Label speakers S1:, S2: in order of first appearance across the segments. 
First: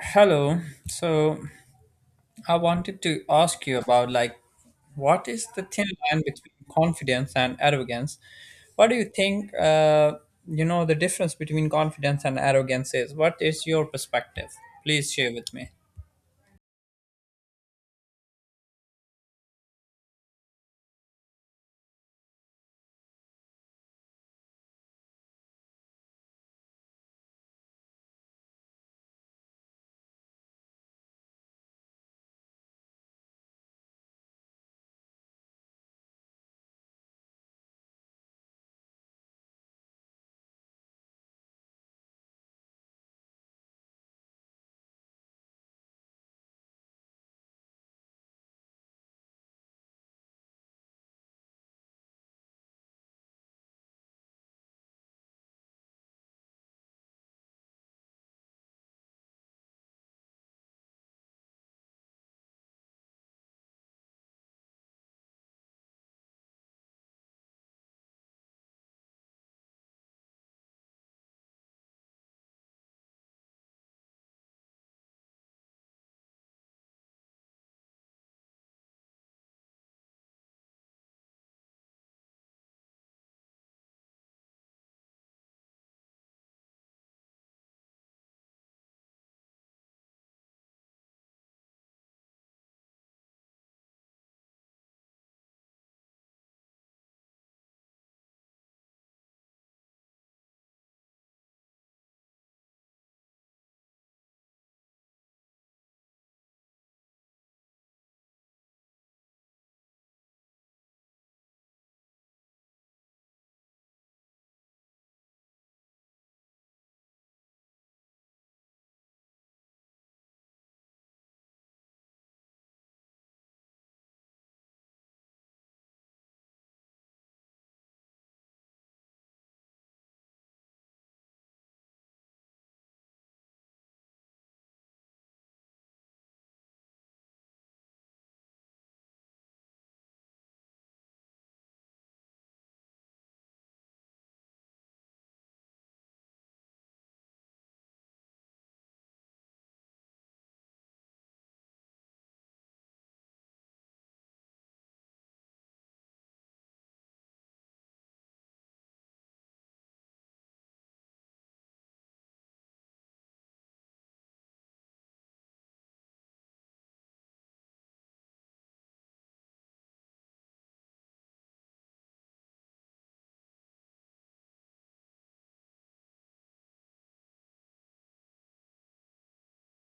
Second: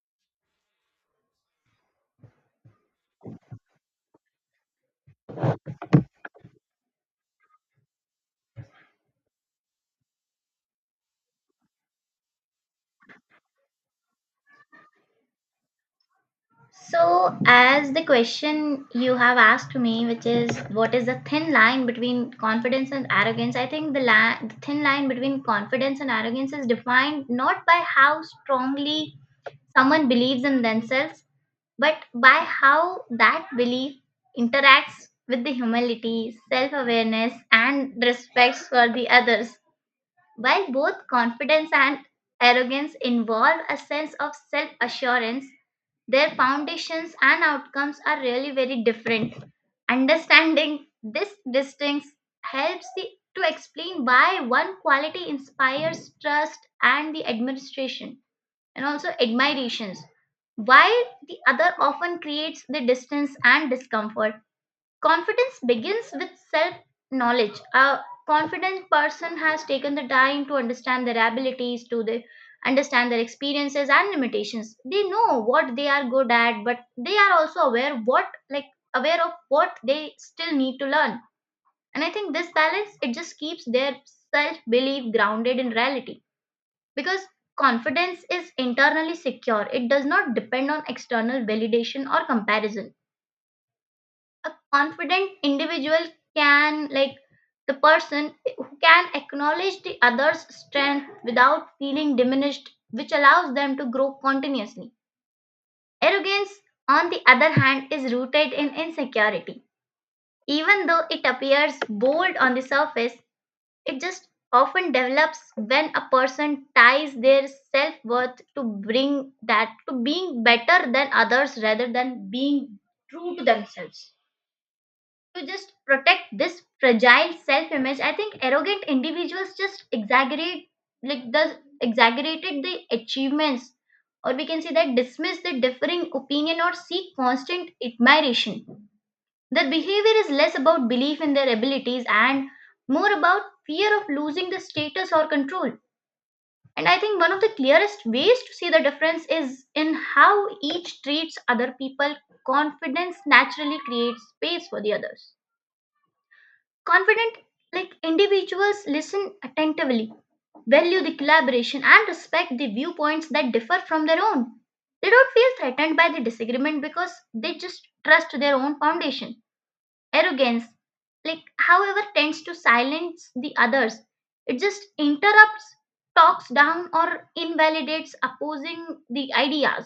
S1: Hello. So, I wanted to ask you about like what is the thin line between confidence and arrogance? What do you think you know the difference between confidence and arrogance is? What is your perspective? Please share with me.
S2: So, as the question you have asked me, which is what is the thin line between confidence and arrogance, I think the thin line between confidence and arrogance is defined not by how strongly someone believes in themselves, but by how that belief interacts with the humility, self awareness, and respect for the others. While both confidence and arrogance involve a sense of self assurance, their foundations and outcomes are really very different. Understanding this distinction helps the, to explain why one quality inspires trust and the admiration and also admirations, while the other often creates the distance and discomfort. Confidence begins with self knowledge. A confident person has taken the time to understand their abilities, understand their experiences and limitations. They know what they are good at, but they are also aware what like aware of what they still need to learn. And I think this balance it just keeps their self belief grounded in reality, because confidence is internally secure. It does not depend on external validation or comparison. A confident individual, can like the person who can acknowledge the other's strength without feeling diminished, which allows them to grow continuously. Arrogance, on the other hand, is rooted in insecurity. Even though it appears bold on the surface, it just often develops when a person ties their self-worth to bring that to being better than others rather than being true to themselves. To just protect this fragile self image, I think arrogant individuals just exaggerate, like the exaggerated the achievements, or we can say that dismiss the differing opinion or seek constant admiration. Their behavior is less about belief in their abilities and more about fear of losing the status or control. And I think one of the clearest ways to see the difference is in how each treats other people. Confidence naturally creates space for the others. Confident like Individuals listen attentively, value the collaboration and respect the viewpoints that differ from their own. They don't feel threatened by the disagreement because they just trust their own foundation. Arrogance, like however, tends to silence the others. It just interrupts, talks down or invalidates opposing the ideas,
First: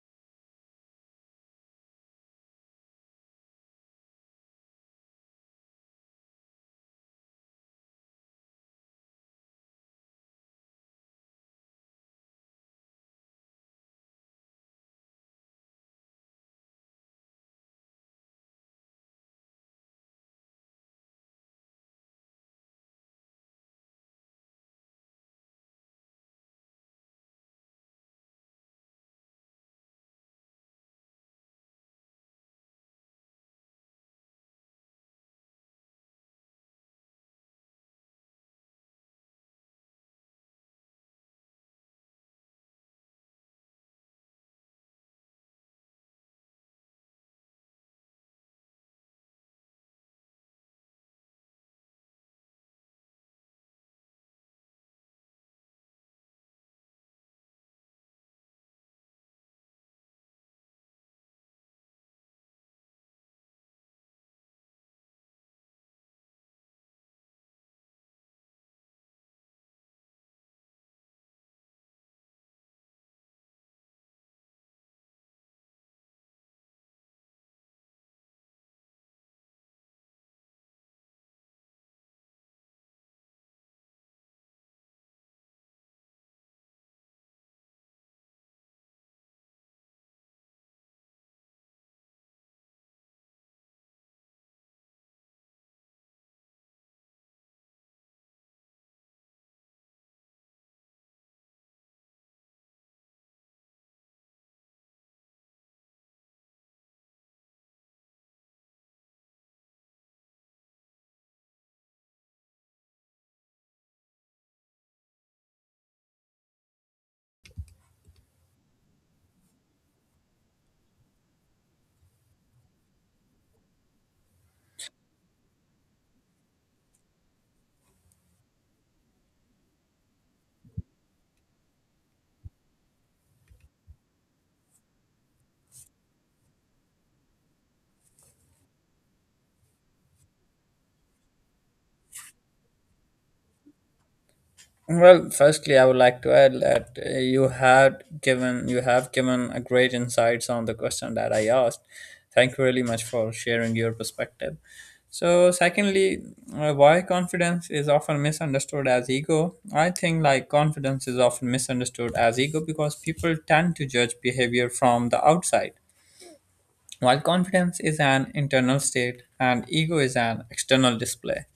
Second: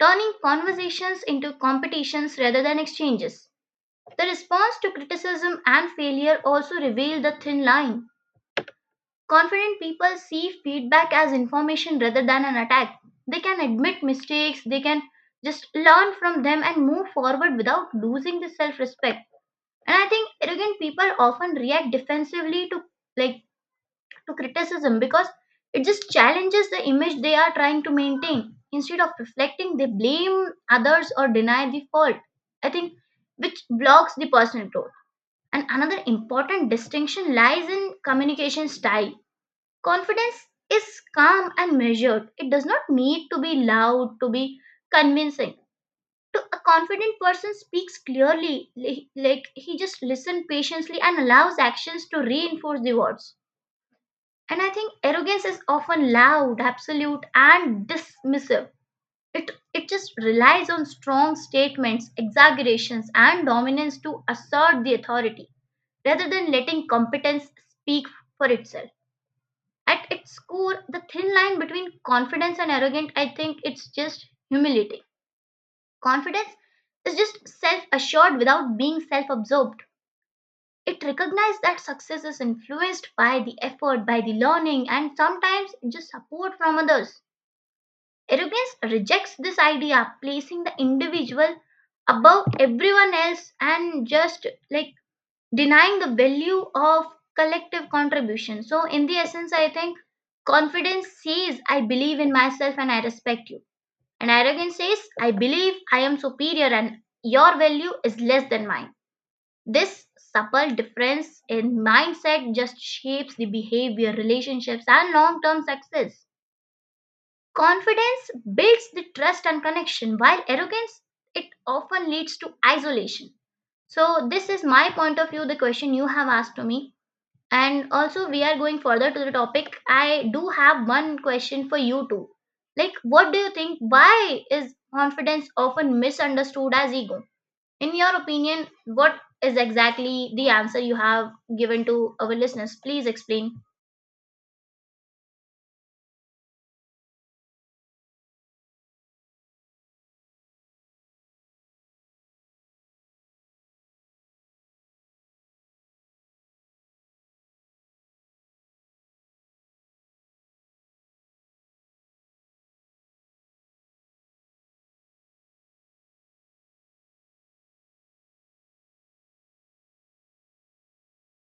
S2: turning conversations into competitions rather than exchanges. The response to criticism and failure also reveal the thin line. Confident people see feedback as information rather than an attack. They can admit mistakes, they can just learn from them and move forward without losing the self respect. And I think arrogant people often react defensively like to criticism because it just challenges the image they are trying to maintain. Instead of reflecting, they blame others or deny the fault. I think which blocks the personal growth. And another important distinction lies in communication style. Confidence is calm and measured. It does not need to be loud, to be convincing. To a confident person speaks clearly, like he just listens patiently and allows actions to reinforce the words. And I think arrogance is often loud, absolute, and dismissive. It just relies on strong statements, exaggerations, and dominance to assert the authority rather than letting competence speak for itself. At its core, the thin line between confidence and arrogant, I think it's just humility. Confidence is just self assured without being self absorbed. It recognizes that success is influenced by the effort, by the learning, and sometimes just support from others. Arrogance rejects this idea, placing the individual above everyone else and just like denying the value of collective contribution. So, in the essence, I think confidence says, I believe in myself and I respect you. And arrogance says, I believe I am superior and your value is less than mine. This subtle difference in mindset just shapes the behavior, relationships, and long term success. Confidence builds the trust and connection, while arrogance it often leads to isolation. So, this is my point of view, the question you have asked to me. And also, we are going further to the topic. I do have one question for you too. Like, what do you think? Why is confidence often misunderstood as ego? In your opinion, what is exactly the answer you have given to our listeners? Please explain.
S1: Well, firstly, I would like to add that you have given a great insights on the question that I asked. Thank you really much for sharing your perspective. So, secondly, why confidence is often misunderstood as ego? I think like confidence is often misunderstood as ego because people tend to judge behavior from the outside, while confidence is an internal state and ego is an external display.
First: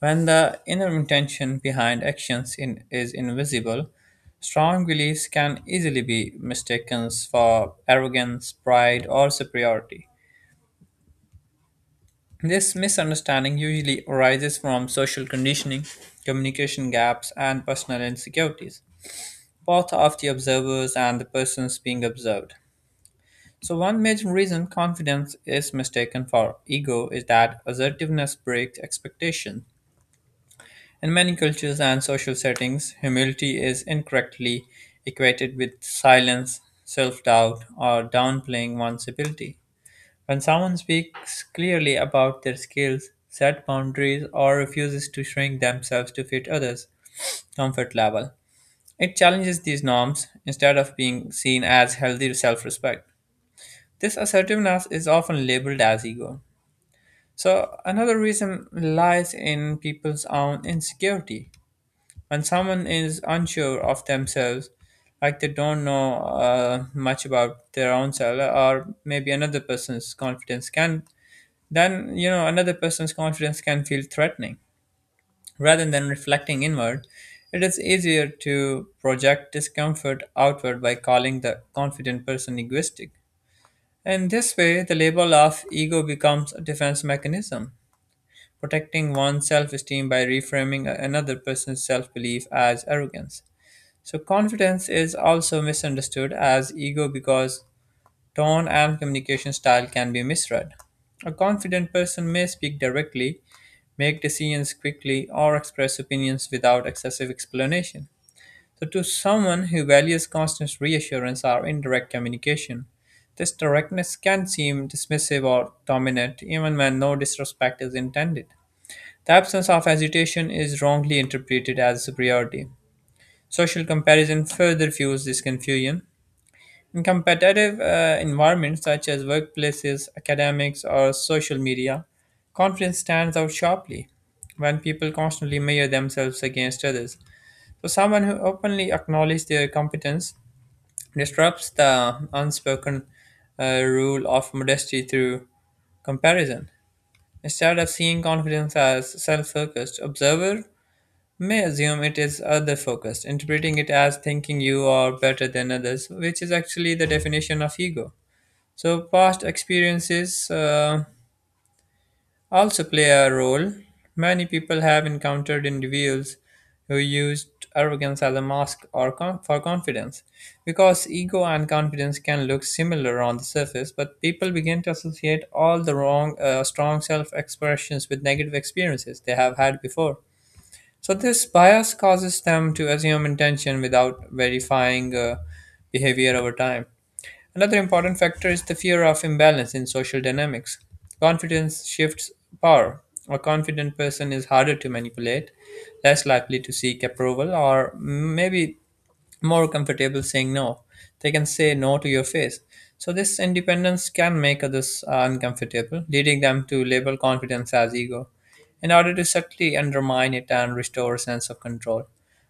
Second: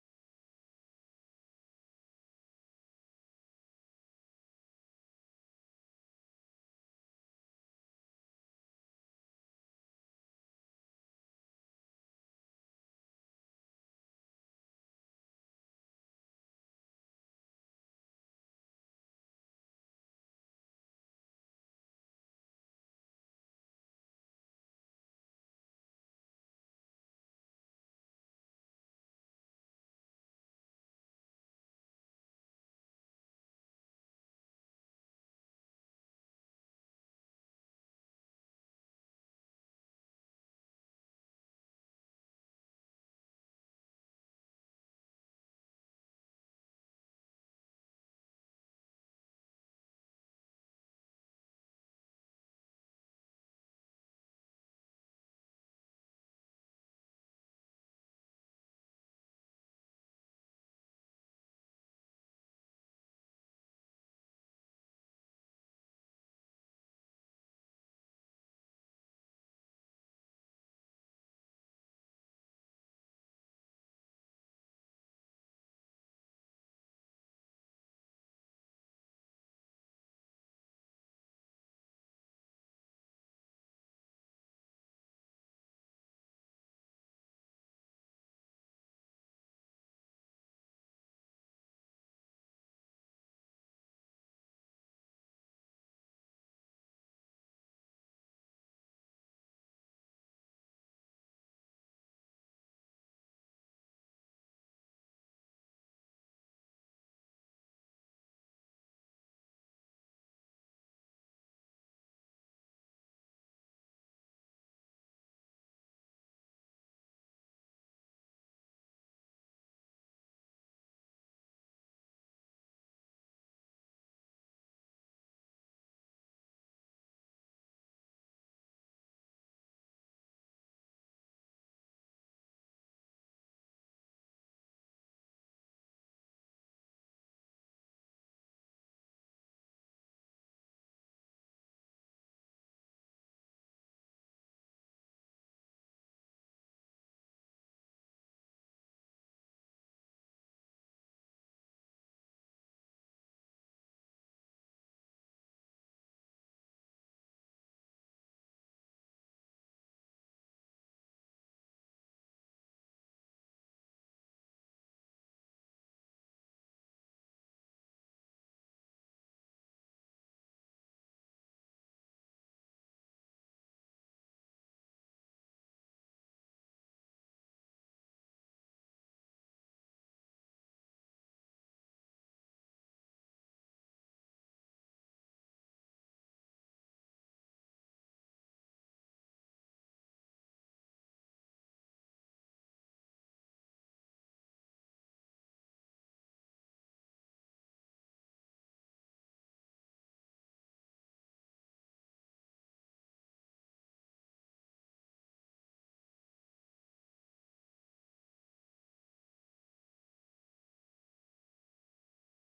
S1: When the inner intention behind is invisible, strong beliefs can easily be mistaken for arrogance, pride, or superiority. This misunderstanding usually arises from social conditioning, communication gaps, and personal insecurities, both of the observers and the persons being observed. So, one major reason confidence is mistaken for ego is that assertiveness breaks expectation. In many cultures and social settings, humility is incorrectly equated with silence, self doubt, or downplaying one's ability. When someone speaks clearly about their skills, set boundaries, or refuses to shrink themselves to fit others' comfort level, it challenges these norms instead of being seen as healthy self respect. This assertiveness is often labeled as ego. So, another reason lies in people's own insecurity when someone is unsure of themselves, like they don't know much about their own self, or maybe another person's confidence can then you know another person's confidence can feel threatening rather than reflecting inward. It is easier to project discomfort outward by calling the confident person egoistic. In this way the label of ego becomes a defense mechanism, protecting one's self-esteem by reframing another person's self-belief as arrogance. So confidence is also misunderstood as ego because tone and communication style can be misread. A confident person may speak directly, make decisions quickly, or express opinions without excessive explanation. So to someone who values constant reassurance or indirect communication, this directness can seem dismissive or dominant even when no disrespect is intended. The absence of agitation is wrongly interpreted as superiority. Social comparison further fuels this confusion. In competitive environments such as workplaces, academics, or social media, confidence stands out sharply when people constantly measure themselves against others. So, someone who openly acknowledges their competence disrupts the unspoken rule of modesty through comparison. Instead of seeing confidence as self focused, observers may assume it is other focused, interpreting it as thinking you are better than others, which is actually the definition of ego. So, past experiences also play a role. Many people have encountered individuals who used arrogance as a mask or for confidence, because ego and confidence can look similar on the surface, but people begin to associate all the wrong strong self expressions with negative experiences they have had before. So this bias causes them to assume intention without verifying behavior over time. Another important factor is the fear of imbalance in social dynamics. Confidence shifts power. A confident person is harder to manipulate, less likely to seek approval, or maybe more comfortable saying no. They can say no to your face. So this independence can make others uncomfortable, leading them to label confidence as ego, in order to subtly undermine it and restore a sense of control.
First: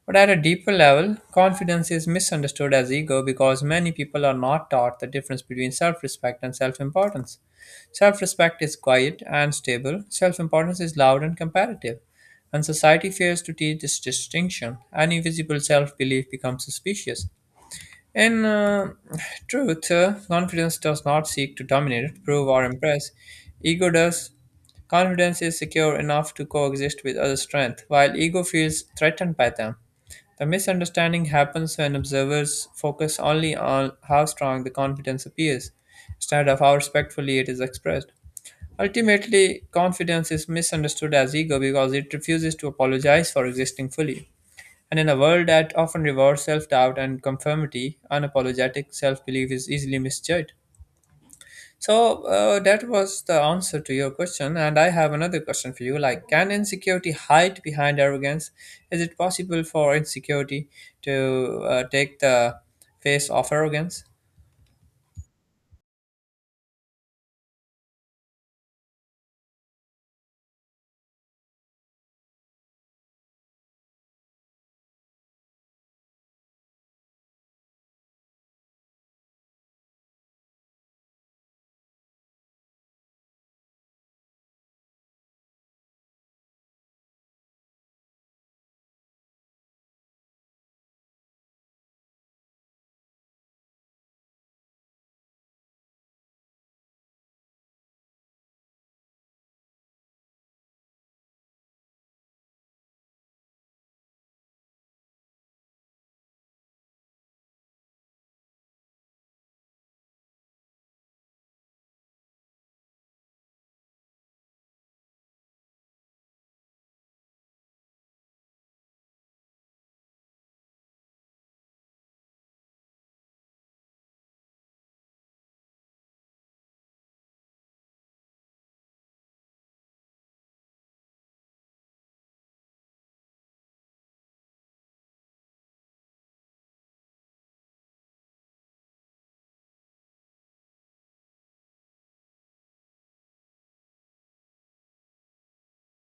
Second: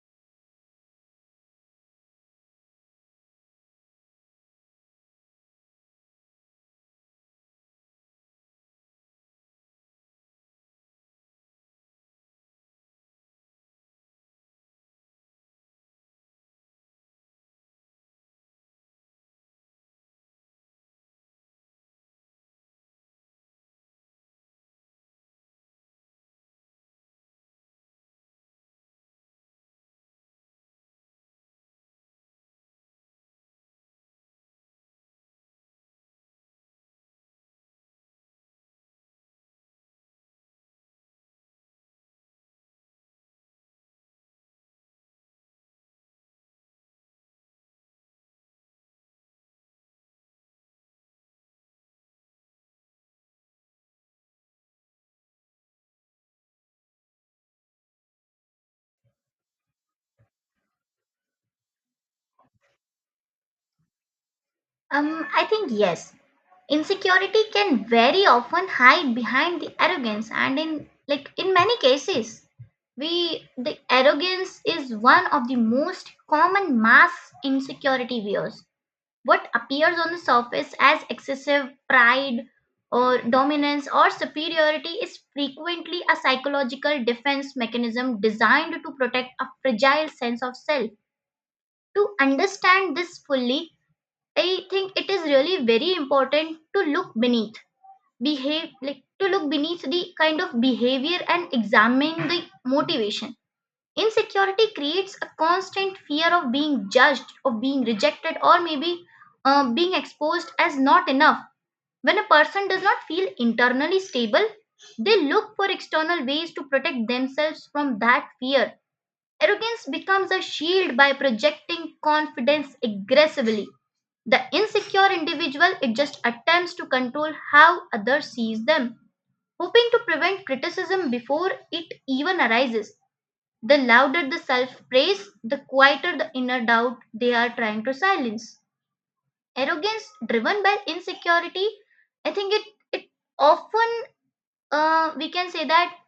S1: But at a deeper level, confidence is misunderstood as ego because many people are not taught the difference between self-respect and self-importance. Self respect is quiet and stable, self importance is loud and comparative, and society fears to teach this distinction. Any visible self belief becomes suspicious. In truth, confidence does not seek to dominate, prove, or impress. Ego does. Confidence is secure enough to coexist with other strength, while ego feels threatened by them. The misunderstanding happens when observers focus only on how strong the confidence appears, instead of how respectfully it is expressed. Ultimately, confidence is misunderstood as ego because it refuses to apologize for existing fully. And in a world that often rewards self doubt and conformity, unapologetic self belief is easily misjudged. So, that was the answer to your question. And I have another question for you like, can insecurity hide behind arrogance? Is it possible for insecurity to take the face of arrogance?
S2: I think yes. Insecurity can very often hide behind the arrogance, and in many cases, we the arrogance is one of the most common mass insecurity wears. What appears on the surface as excessive pride or dominance or superiority is frequently a psychological defense mechanism designed to protect a fragile sense of self. To understand this fully, I think it is really very important to look beneath, behave like to look beneath the kind of behavior and examine the motivation. Insecurity creates a constant fear of being judged, of being rejected, or maybe being exposed as not enough. When a person does not feel internally stable, they look for external ways to protect themselves from that fear. Arrogance becomes a shield by projecting confidence aggressively. The insecure individual it just attempts to control how others sees them, hoping to prevent criticism before it even arises. The louder the self praise, the quieter the inner doubt they are trying to silence. Arrogance driven by insecurity, I think it often, we can say that,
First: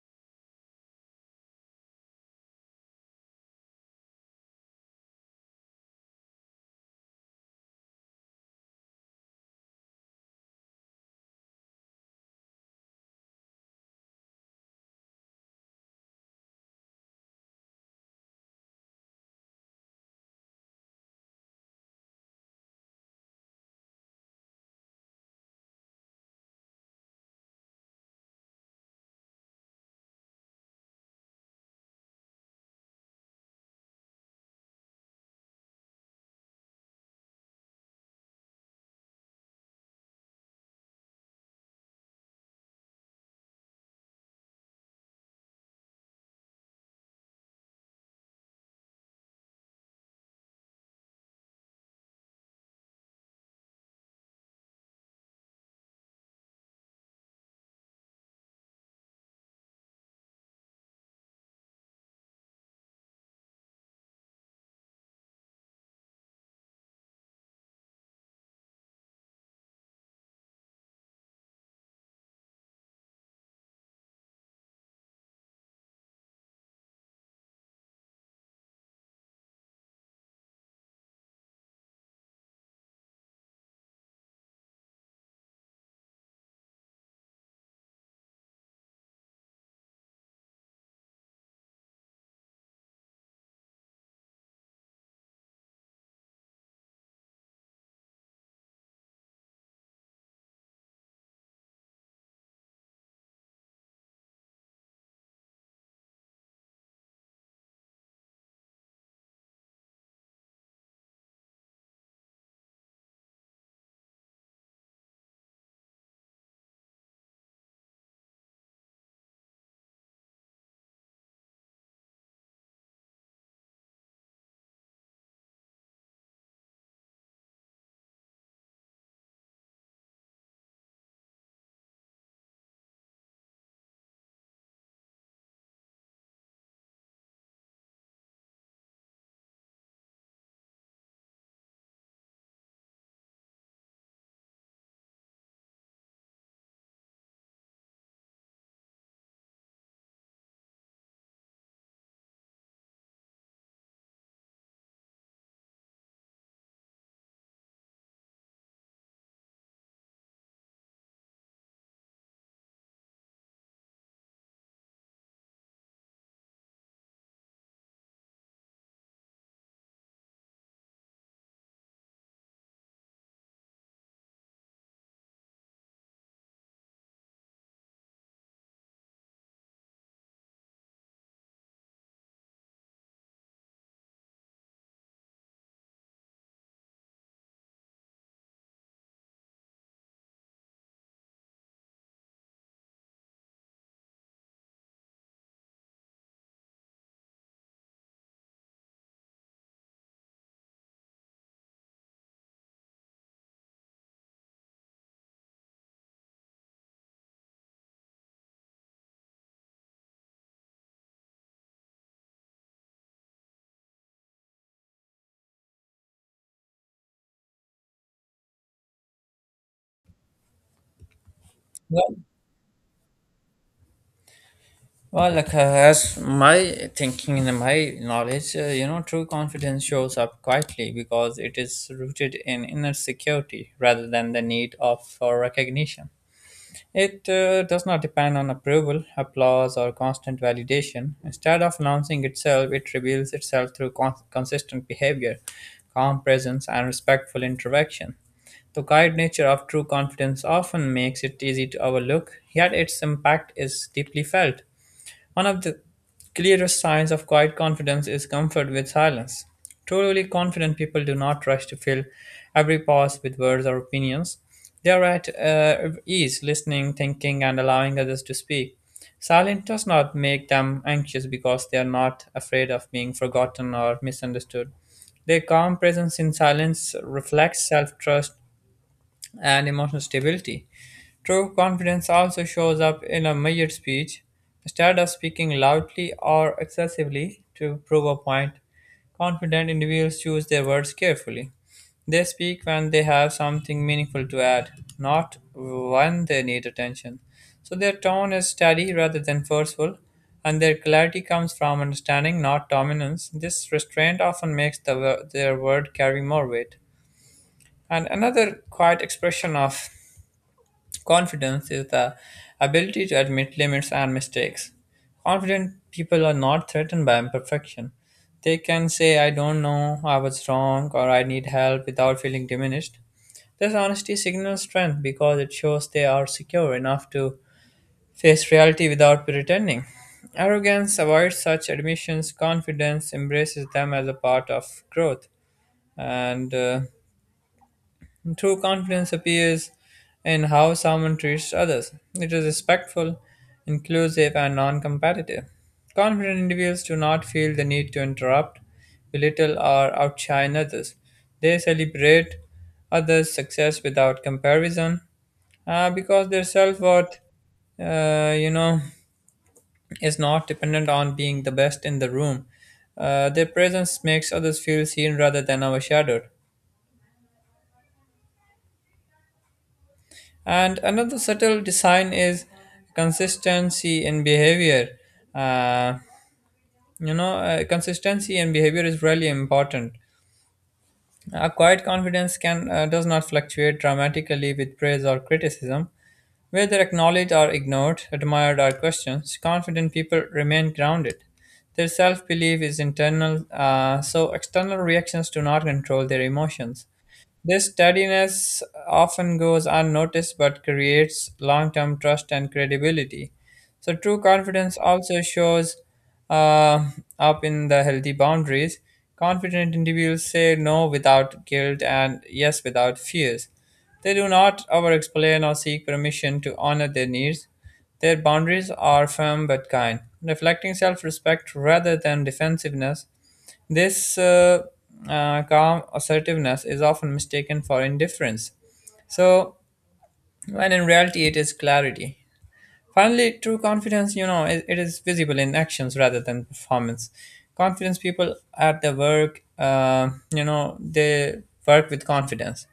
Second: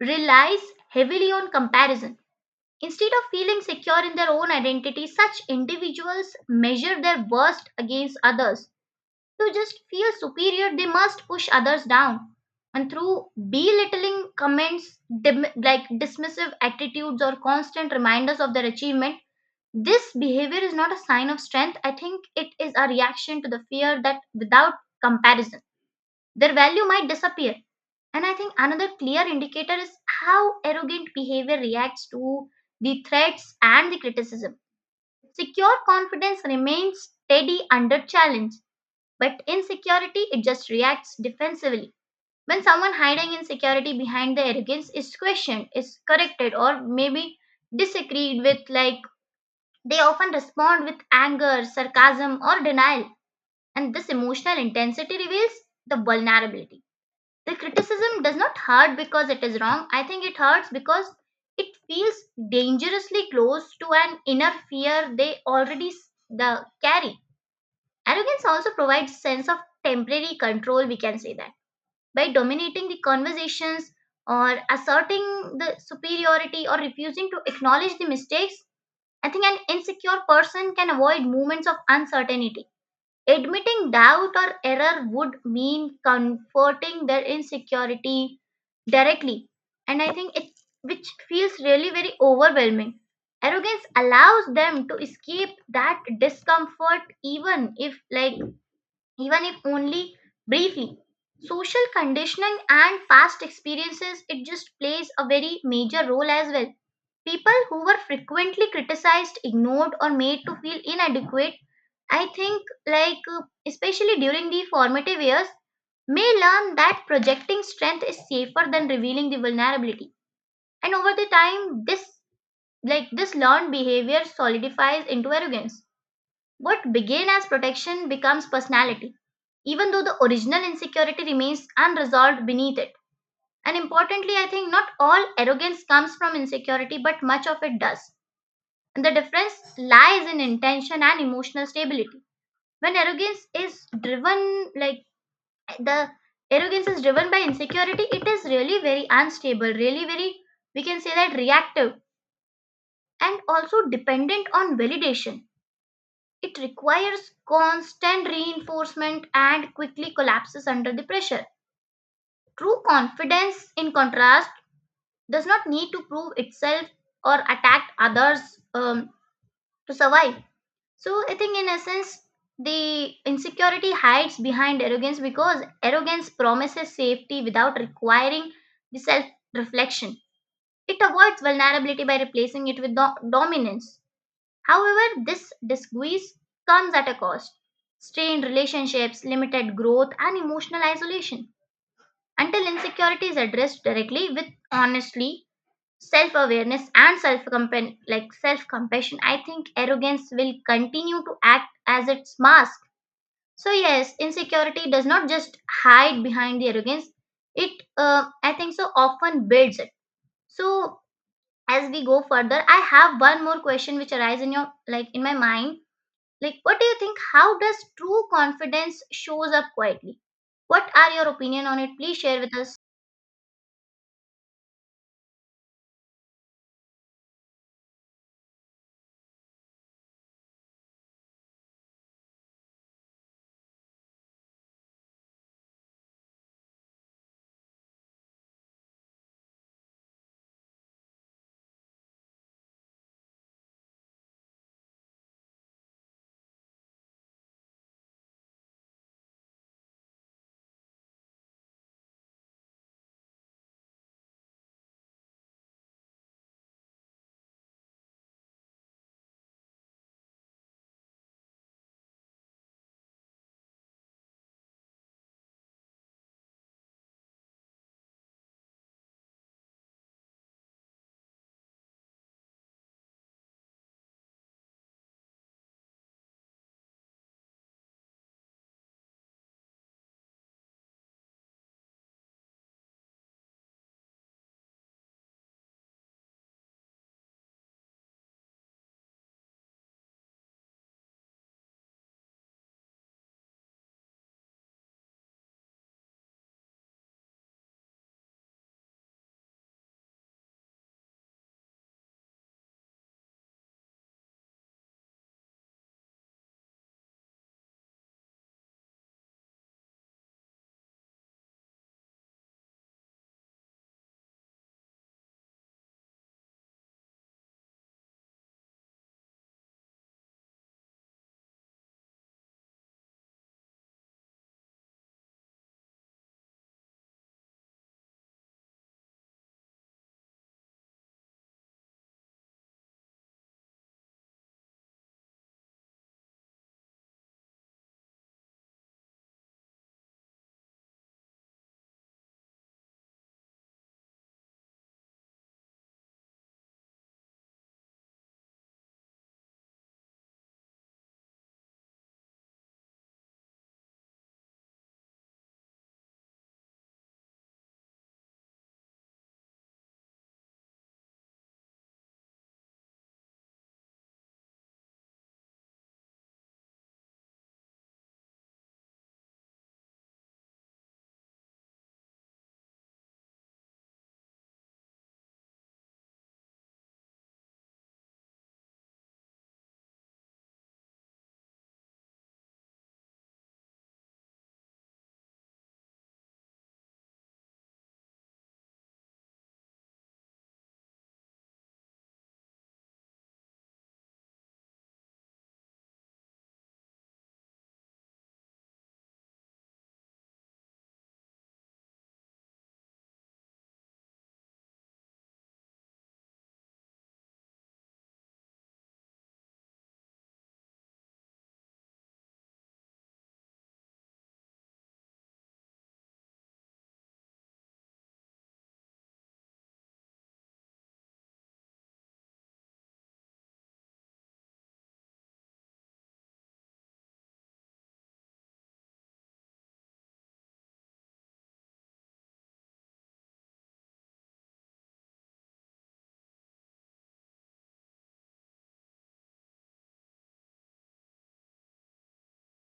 S2: relies heavily on comparison. Instead of feeling secure in their own identity, such individuals measure their worst against others. To just feel superior, they must push others down. And through belittling comments, dismissive attitudes, or constant reminders of their achievement, this behavior is not a sign of strength. I think it is a reaction to the fear that without comparison, their value might disappear. And I think another clear indicator is how arrogant behavior reacts to the threats and the criticism. Secure confidence remains steady under challenge, but insecurity it just reacts defensively. When someone hiding insecurity behind the arrogance is questioned, is corrected, or maybe disagreed with, they often respond with anger, sarcasm, or denial, and this emotional intensity reveals the vulnerability. The criticism does not hurt because it is wrong. I think it hurts because it feels dangerously close to an inner fear they already s- the carry. Arrogance also provides sense of temporary control, we can say that. By dominating the conversations or asserting the superiority or refusing to acknowledge the mistakes, I think an insecure person can avoid moments of uncertainty. Admitting doubt or error would mean confronting their insecurity directly. And I think it which feels really very overwhelming. Arrogance allows them to escape that discomfort even if only briefly. Social conditioning and past experiences it just plays a very major role as well. People who were frequently criticized, ignored, or made to feel inadequate, I think, especially during the formative years, may learn that projecting strength is safer than revealing the vulnerability. And over the time, this learned behavior solidifies into arrogance. What began as protection becomes personality, even though the original insecurity remains unresolved beneath it. And importantly, I think not all arrogance comes from insecurity, but much of it does. The difference lies in intention and emotional stability. When the arrogance is driven by insecurity, it is really very unstable, really very, we can say that reactive and also dependent on validation. It requires constant reinforcement and quickly collapses under the pressure. True confidence, in contrast, does not need to prove itself or attack others um, to survive. So I think in essence, the insecurity hides behind arrogance because arrogance promises safety without requiring the self reflection. It avoids vulnerability by replacing it with dominance. However, this disguise comes at a cost: strained relationships, limited growth, and emotional isolation. Until insecurity is addressed directly with honestly self-awareness and self-compassion, I think arrogance will continue to act as its mask. So yes, insecurity does not just hide behind the arrogance, it I think so often builds it. So as we go further, I have one more question which arises in your like in my mind. Like, what do you think? How does true confidence shows up quietly? What are your opinion on it? Please share with us.
S1: Well, as my thinking and my knowledge, you know, true confidence shows up quietly because it is rooted in inner security rather than the need of for recognition. It does not depend on approval, applause, or constant validation. Instead of announcing itself, it reveals itself through consistent behavior, calm presence, and respectful interaction. The quiet nature of true confidence often makes it easy to overlook, yet its impact is deeply felt. One of the clearest signs of quiet confidence is comfort with silence. Truly confident people do not rush to fill every pause with words or opinions. They are at ease listening, thinking, and allowing others to speak. Silence does not make them anxious because they are not afraid of being forgotten or misunderstood. Their calm presence in silence reflects self trust and emotional stability. True confidence also shows up in a measured speech. Instead of speaking loudly or excessively to prove a point, confident individuals choose their words carefully. They speak when they have something meaningful to add, not when they need attention. So their tone is steady rather than forceful, and their clarity comes from understanding, not dominance. This restraint often makes their word carry more weight. And another quiet expression of confidence is the ability to admit limits and mistakes. Confident people are not threatened by imperfection. They can say, I don't know, I was wrong, or I need help without feeling diminished. This honesty signals strength because it shows they are secure enough to face reality without pretending. Arrogance avoids such admissions, confidence embraces them as a part of growth. And true confidence appears in how someone treats others. It is respectful, inclusive, and non competitive. Confident individuals do not feel the need to interrupt, belittle, or outshine others. They celebrate others' success without comparison because their self worth, uh, you know, is not dependent on being the best in the room. Their presence makes others feel seen rather than overshadowed. And another subtle design is consistency in behavior. Uh, Consistency in behavior is really important. A quiet confidence can does not fluctuate dramatically with praise or criticism, whether acknowledged or ignored, admired or questioned. Confident people remain grounded. Their self belief is internal, so external reactions do not control their emotions. This steadiness often goes unnoticed but creates long term trust and credibility. So, true confidence also shows uh, up in the healthy boundaries. Confident individuals say no without guilt and yes without fears. They do not over explain or seek permission to honor their needs. Their boundaries are firm but kind, reflecting self respect rather than defensiveness. This calm assertiveness is often mistaken for indifference. So, when in reality, it is clarity. Finally, true confidence, you know, it is visible in actions rather than performance. Confidence people at their work, they work with confidence.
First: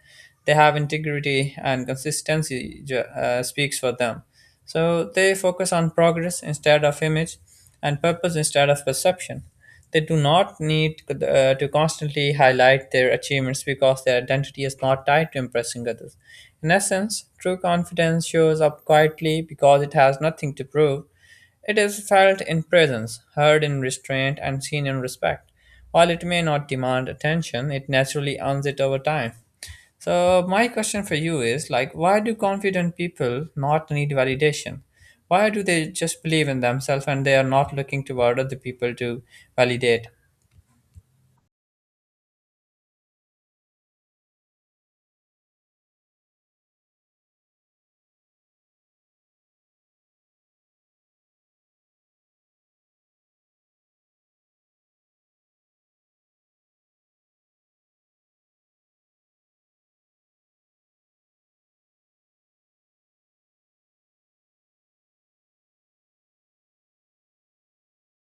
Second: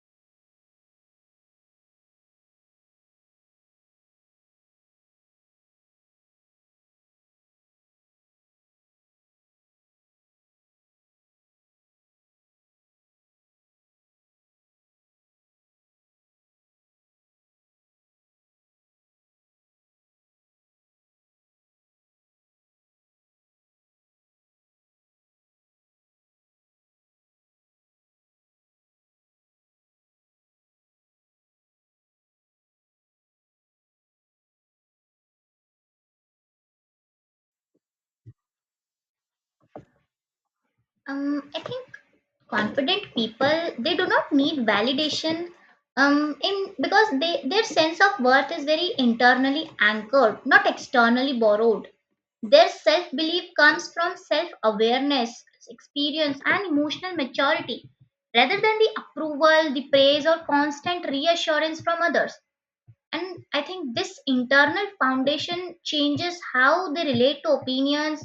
S1: They have integrity and consistency speaks for them. So they focus on progress instead of image and purpose instead of perception. They do not need to constantly highlight their achievements because their identity is not tied to impressing others. In essence, true confidence shows up quietly because it has nothing to prove. It is felt in presence, heard in restraint, and seen in respect. While it may not demand attention, it naturally earns it over time. So my question for you is like why do confident people not need validation? Why do they just believe in themselves and they are not looking toward other people to validate?
S2: I think confident people they do not need validation in because they their sense of worth is very internally anchored, not externally borrowed. Their self belief comes from self awareness, experience and emotional maturity rather than the approval, the praise or constant reassurance from others. And I think this internal foundation changes how they relate to opinions,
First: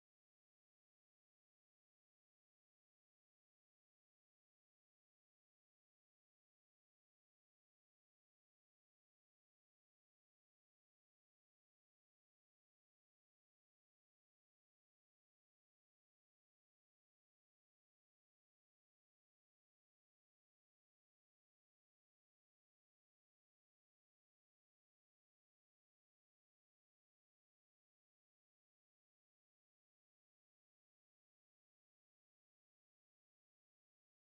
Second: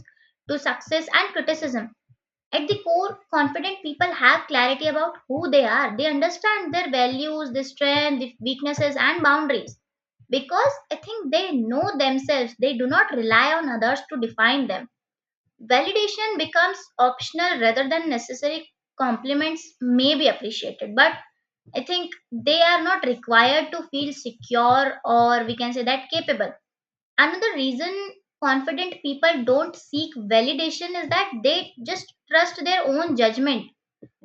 S2: to success and criticism. At the core, confident people have clarity about who they are. They understand their values, their strengths, their weaknesses, and boundaries. Because I think they know themselves, they do not rely on others to define them. Validation becomes optional rather than necessary. Compliments may be appreciated, but I think they are not required to feel secure, or we can say that capable. Another reason confident people don't seek validation is that they just trust their own judgment.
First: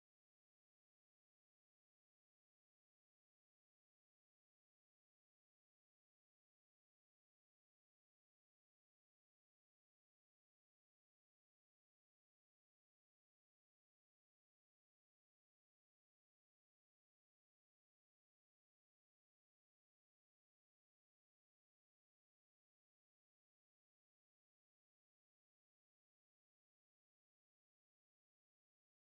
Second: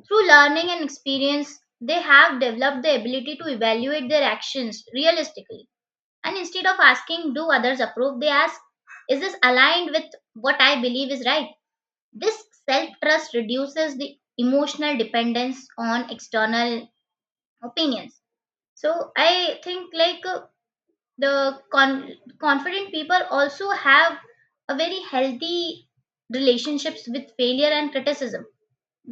S2: Through learning and experience, they have developed the ability to evaluate their actions realistically, and instead of asking "do others approve," they ask "is this aligned with what I believe is right." This self trust reduces the emotional dependence on external opinions. So I think the con- confident people also have a very healthy relationships with failure and criticism.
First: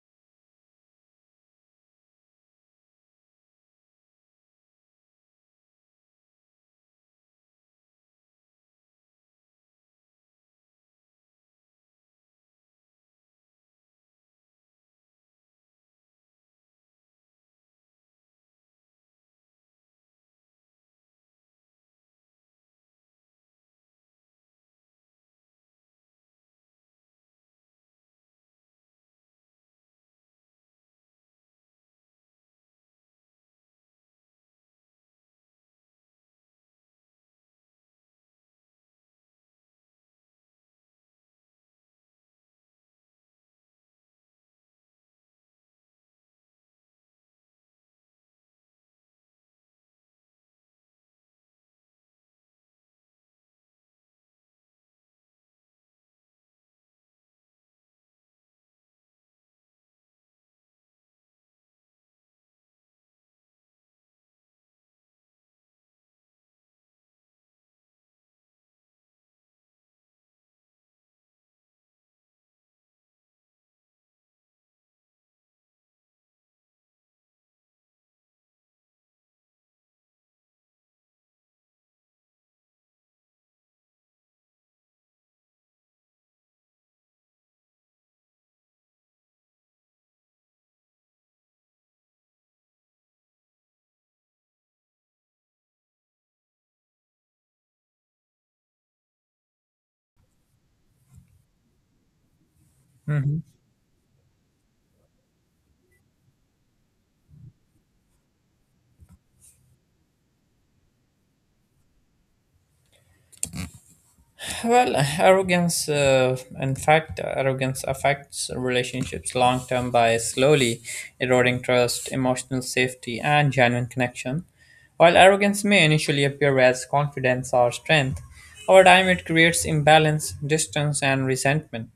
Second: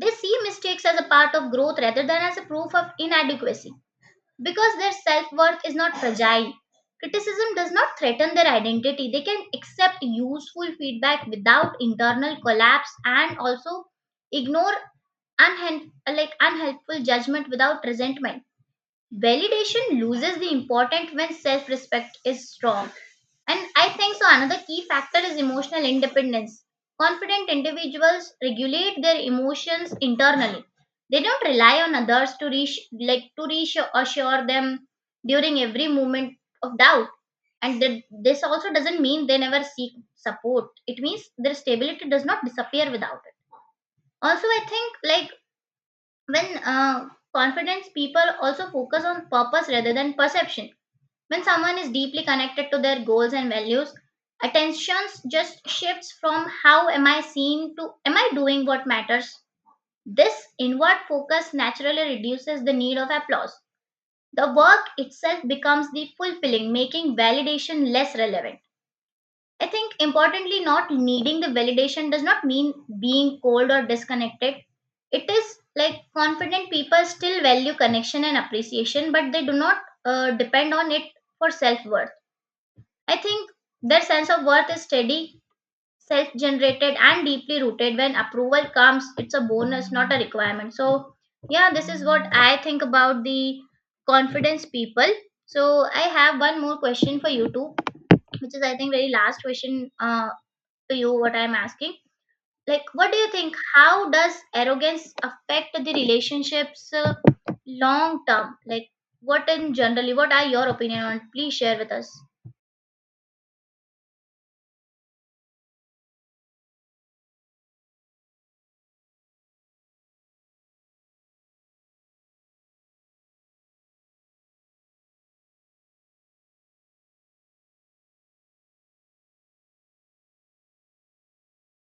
S2: They see mistakes as a part of growth rather than as a proof of inadequacy. Because their self-worth is not fragile, criticism does not threaten their identity. They can accept useful feedback without internal collapse, and also ignore unhen- like unhelpful judgment without resentment. Validation loses the importance when self-respect is strong. And I think so. Another key factor is emotional independence. Confident individuals regulate their emotions internally. They don't rely on others to reach, like to reassure them during every moment of doubt. And that this also doesn't mean they never seek support. It means their stability does not disappear without it. Also, I think like when confidence people also focus on purpose rather than perception. When someone is deeply connected to their goals and values, attention just shifts from "how am I seen" to "am I doing what matters." This inward focus naturally reduces the need of applause. The work itself becomes the fulfilling, making validation less relevant. I think importantly, not needing the validation does not mean being cold or disconnected. It is like confident people still value connection and appreciation, but they do not depend on it for self worth. I think their sense of worth is steady, self generated, and deeply rooted. When approval comes, it's a bonus, not a requirement. So, yeah, this is what I think about the confidence people. So, I have one more question for you too, which is, I think, very last question to you, what I'm asking. Like, what do you
S1: Mhm.
S2: think? How does arrogance affect the relationships long term? Like, what in generally, what are your opinion on? Please share with us.
S1: Well, arrogance, in fact, arrogance affects relationships long term by slowly eroding trust, emotional safety, and genuine connection. While arrogance may initially appear as confidence or strength, over time it creates imbalance, distance, and resentment.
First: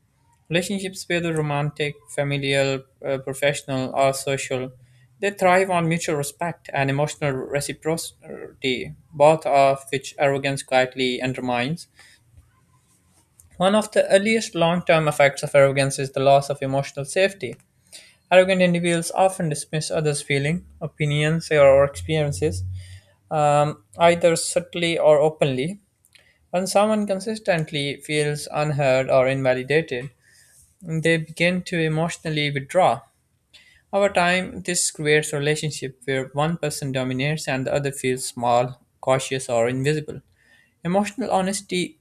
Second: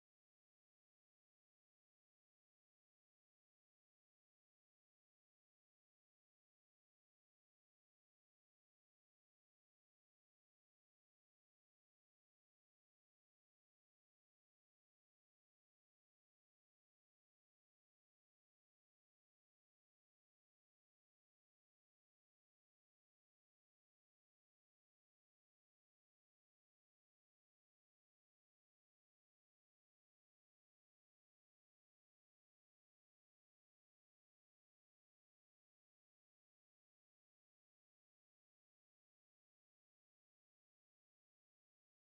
S1: Relationships, whether romantic, familial, professional, or social, they thrive on mutual respect and emotional reciprocity, both of which arrogance quietly undermines. One of the earliest long term effects of arrogance is the loss of emotional safety. Arrogant individuals often dismiss others' feelings, opinions, or experiences, either subtly or openly. When someone consistently feels unheard or invalidated, they begin to emotionally withdraw. Over time, this creates a relationship where one person dominates and the other feels small, cautious, or invisible. Emotional honesty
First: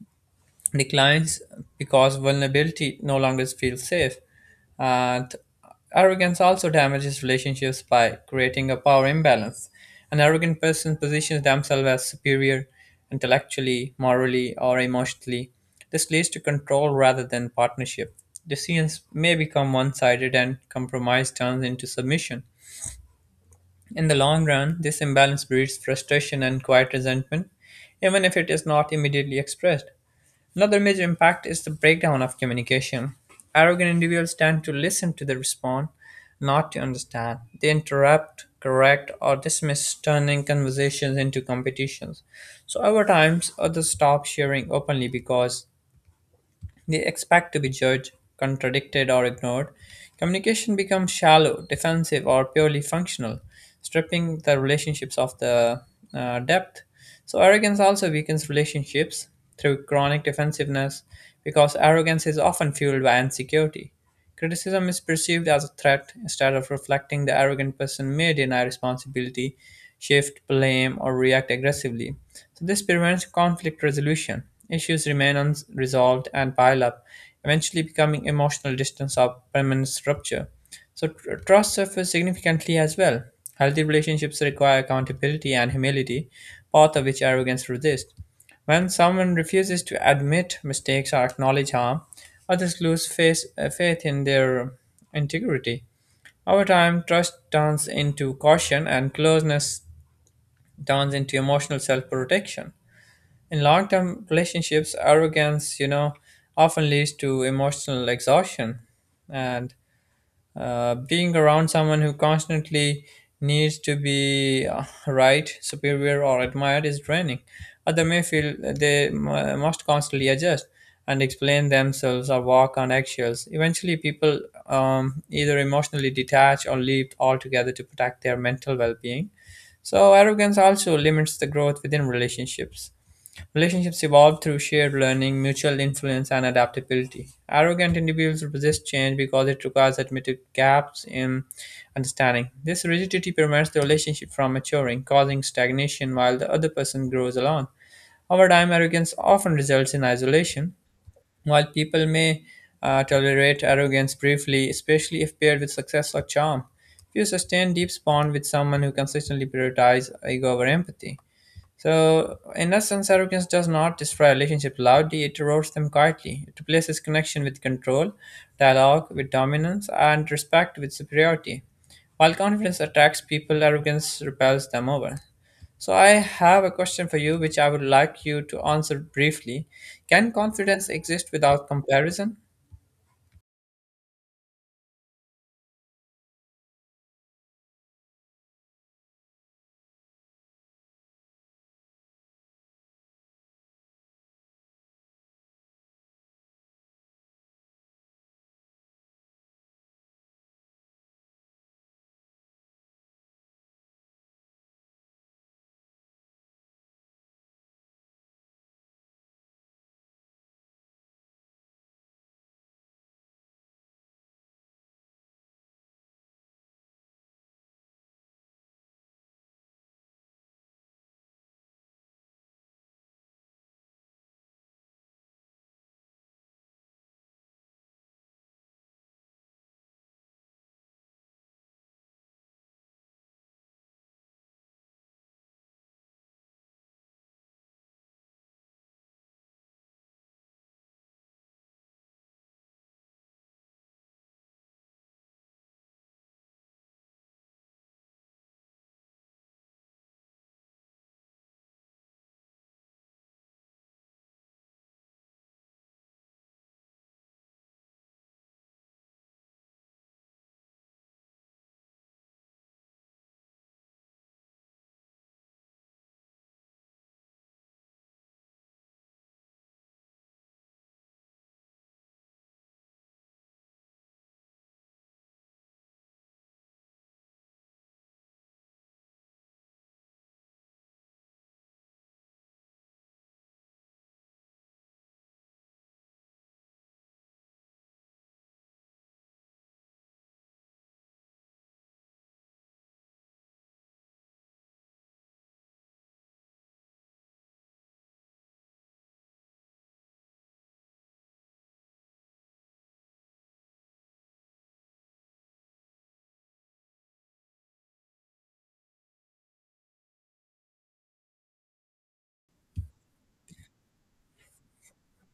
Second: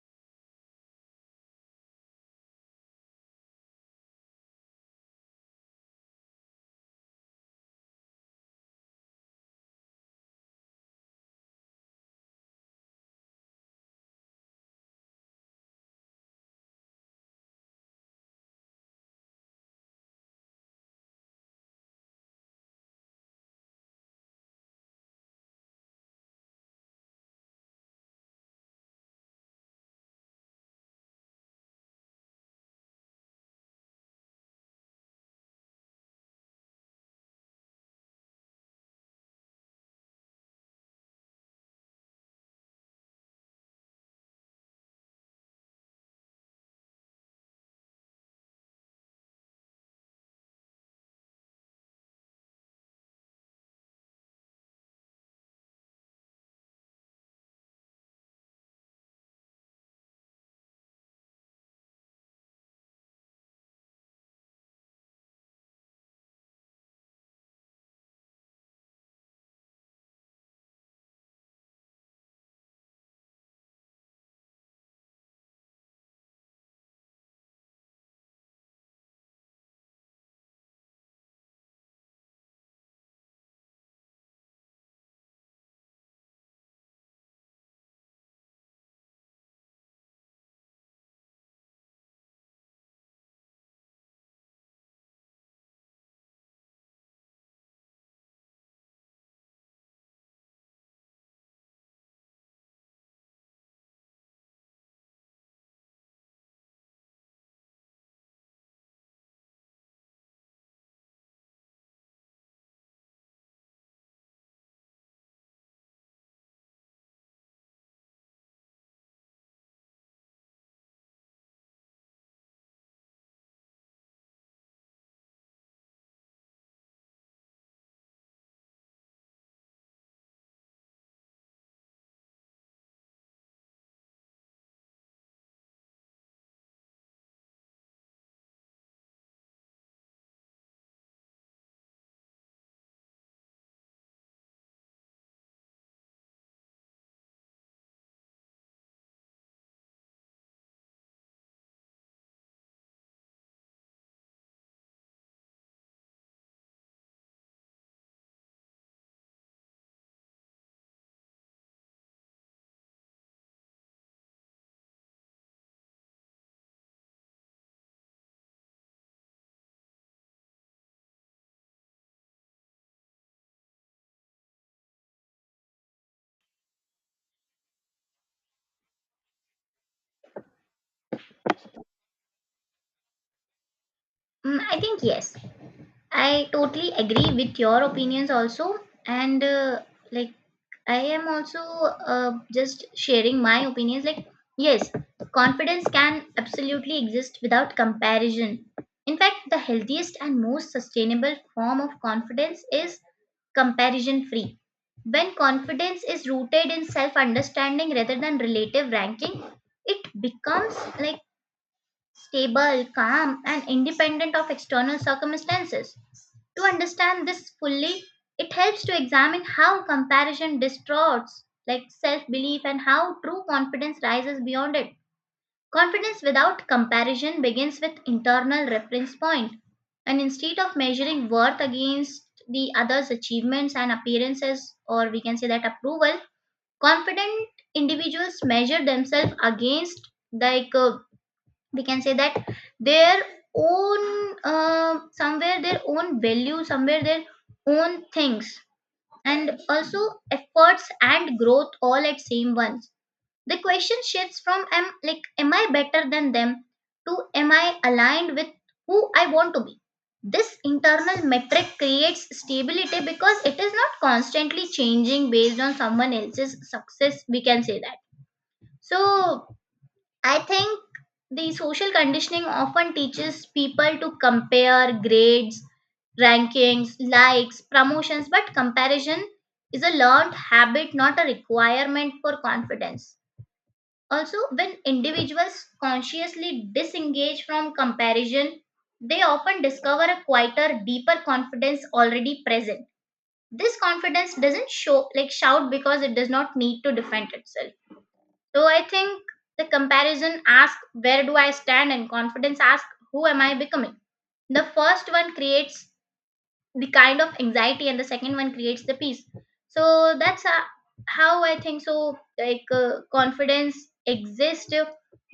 S1: declines because vulnerability no longer feels safe. And arrogance also damages relationships by creating a power imbalance. An arrogant person positions themselves as superior intellectually, morally, or emotionally. This leads to control rather than partnership. Decisions may become one sided and compromise turns into submission. In the long run, this imbalance breeds frustration and quiet resentment, even if it is not immediately expressed. Another major impact is the breakdown of communication. Arrogant individuals tend to listen to the respond, not to understand. They interrupt, correct, or dismiss, turning conversations into competitions. So over time, others stop sharing openly because they expect to be judged, contradicted, or ignored. Communication becomes shallow, defensive, or purely functional, stripping the relationships of the depth. So, arrogance also weakens relationships through chronic defensiveness because arrogance is often fueled by insecurity. Criticism is perceived as a threat, instead of reflecting the arrogant person may deny responsibility, shift blame, or react aggressively. So this prevents conflict resolution. Issues remain unresolved and pile up, eventually becoming emotional distance or permanent rupture. So trust suffers significantly as well. Healthy relationships require accountability and humility, both of which arrogance resists. When someone refuses to admit mistakes or acknowledge harm, others lose faith, faith in their integrity. Over time, trust turns into caution and closeness turns into emotional self protection. In long term relationships, arrogance, you know, often leads to emotional exhaustion and being around someone who constantly needs to be right, superior, or admired is draining. Others may feel they must constantly adjust and explain themselves or walk on eggshells. Eventually, people either emotionally detach or leave altogether to protect their mental well being. So, arrogance also limits the growth within relationships. Relationships evolve through shared learning, mutual influence, and adaptability. Arrogant individuals resist change because it requires admitted gaps in understanding. This rigidity prevents the relationship from maturing, causing stagnation while the other person grows alone. Over time, arrogance often results in isolation. While people may tolerate arrogance briefly, especially if paired with success or charm, few sustain deep bond with someone who consistently prioritizes ego over empathy. So, in essence, arrogance does not destroy relationships loudly, it erodes them quietly. It replaces connection with control, dialogue with dominance, and respect with superiority. While confidence attracts people, arrogance repels them over. So, I have a question for you which I would like you to answer briefly. Can confidence exist without comparison?
S2: Mm, I think yes. I totally agree with your opinions also, and like I am also just sharing my opinions. Like, yes, confidence can absolutely exist without comparison. In fact, the healthiest and most sustainable form of confidence is comparison free. When confidence is rooted in self understanding rather than relative ranking, it becomes like stable, calm, and independent of external circumstances. To understand this fully, it helps to examine how comparison distorts like self-belief and how true confidence rises beyond it. Confidence without comparison begins with internal reference point, and instead of measuring worth against the other's achievements and appearances, or we can say that approval, confident individuals measure themselves against we can say that their own somewhere their own value, somewhere their own things, and also efforts and growth all at same once. The question shifts from am I better than them to am I aligned with who I want to be. This internal metric creates stability because it is not constantly changing based on someone else's success, we can say that. So I think the social conditioning often teaches people to compare grades, rankings, likes, promotions, but comparison is a learned habit, not a requirement for confidence. Also, when individuals consciously disengage from comparison, they often discover a quieter, deeper confidence already present. This confidence doesn't show like shout because it does not need to defend itself. So I think the comparison asks "where do I stand" and confidence asks "who am I becoming." The first one creates the kind of anxiety and the second one creates the peace. So that's how I think so confidence exists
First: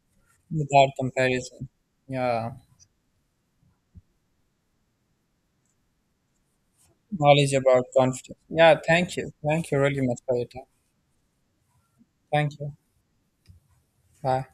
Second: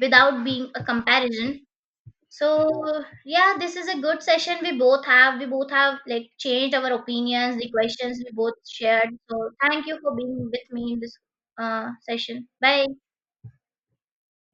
S2: without being a
S1: Without
S2: comparison.
S1: comparison. Yeah.
S2: So yeah, this is a good session we both have. We both have like changed our
S1: Knowledge
S2: opinions, the
S1: about
S2: questions we
S1: confidence.
S2: both
S1: Yeah,
S2: shared.
S1: thank you.
S2: So
S1: Thank you
S2: thank you
S1: really
S2: for
S1: much for your
S2: being
S1: time.
S2: with me in this session.
S1: Thank you.
S2: Bye.
S1: Bye.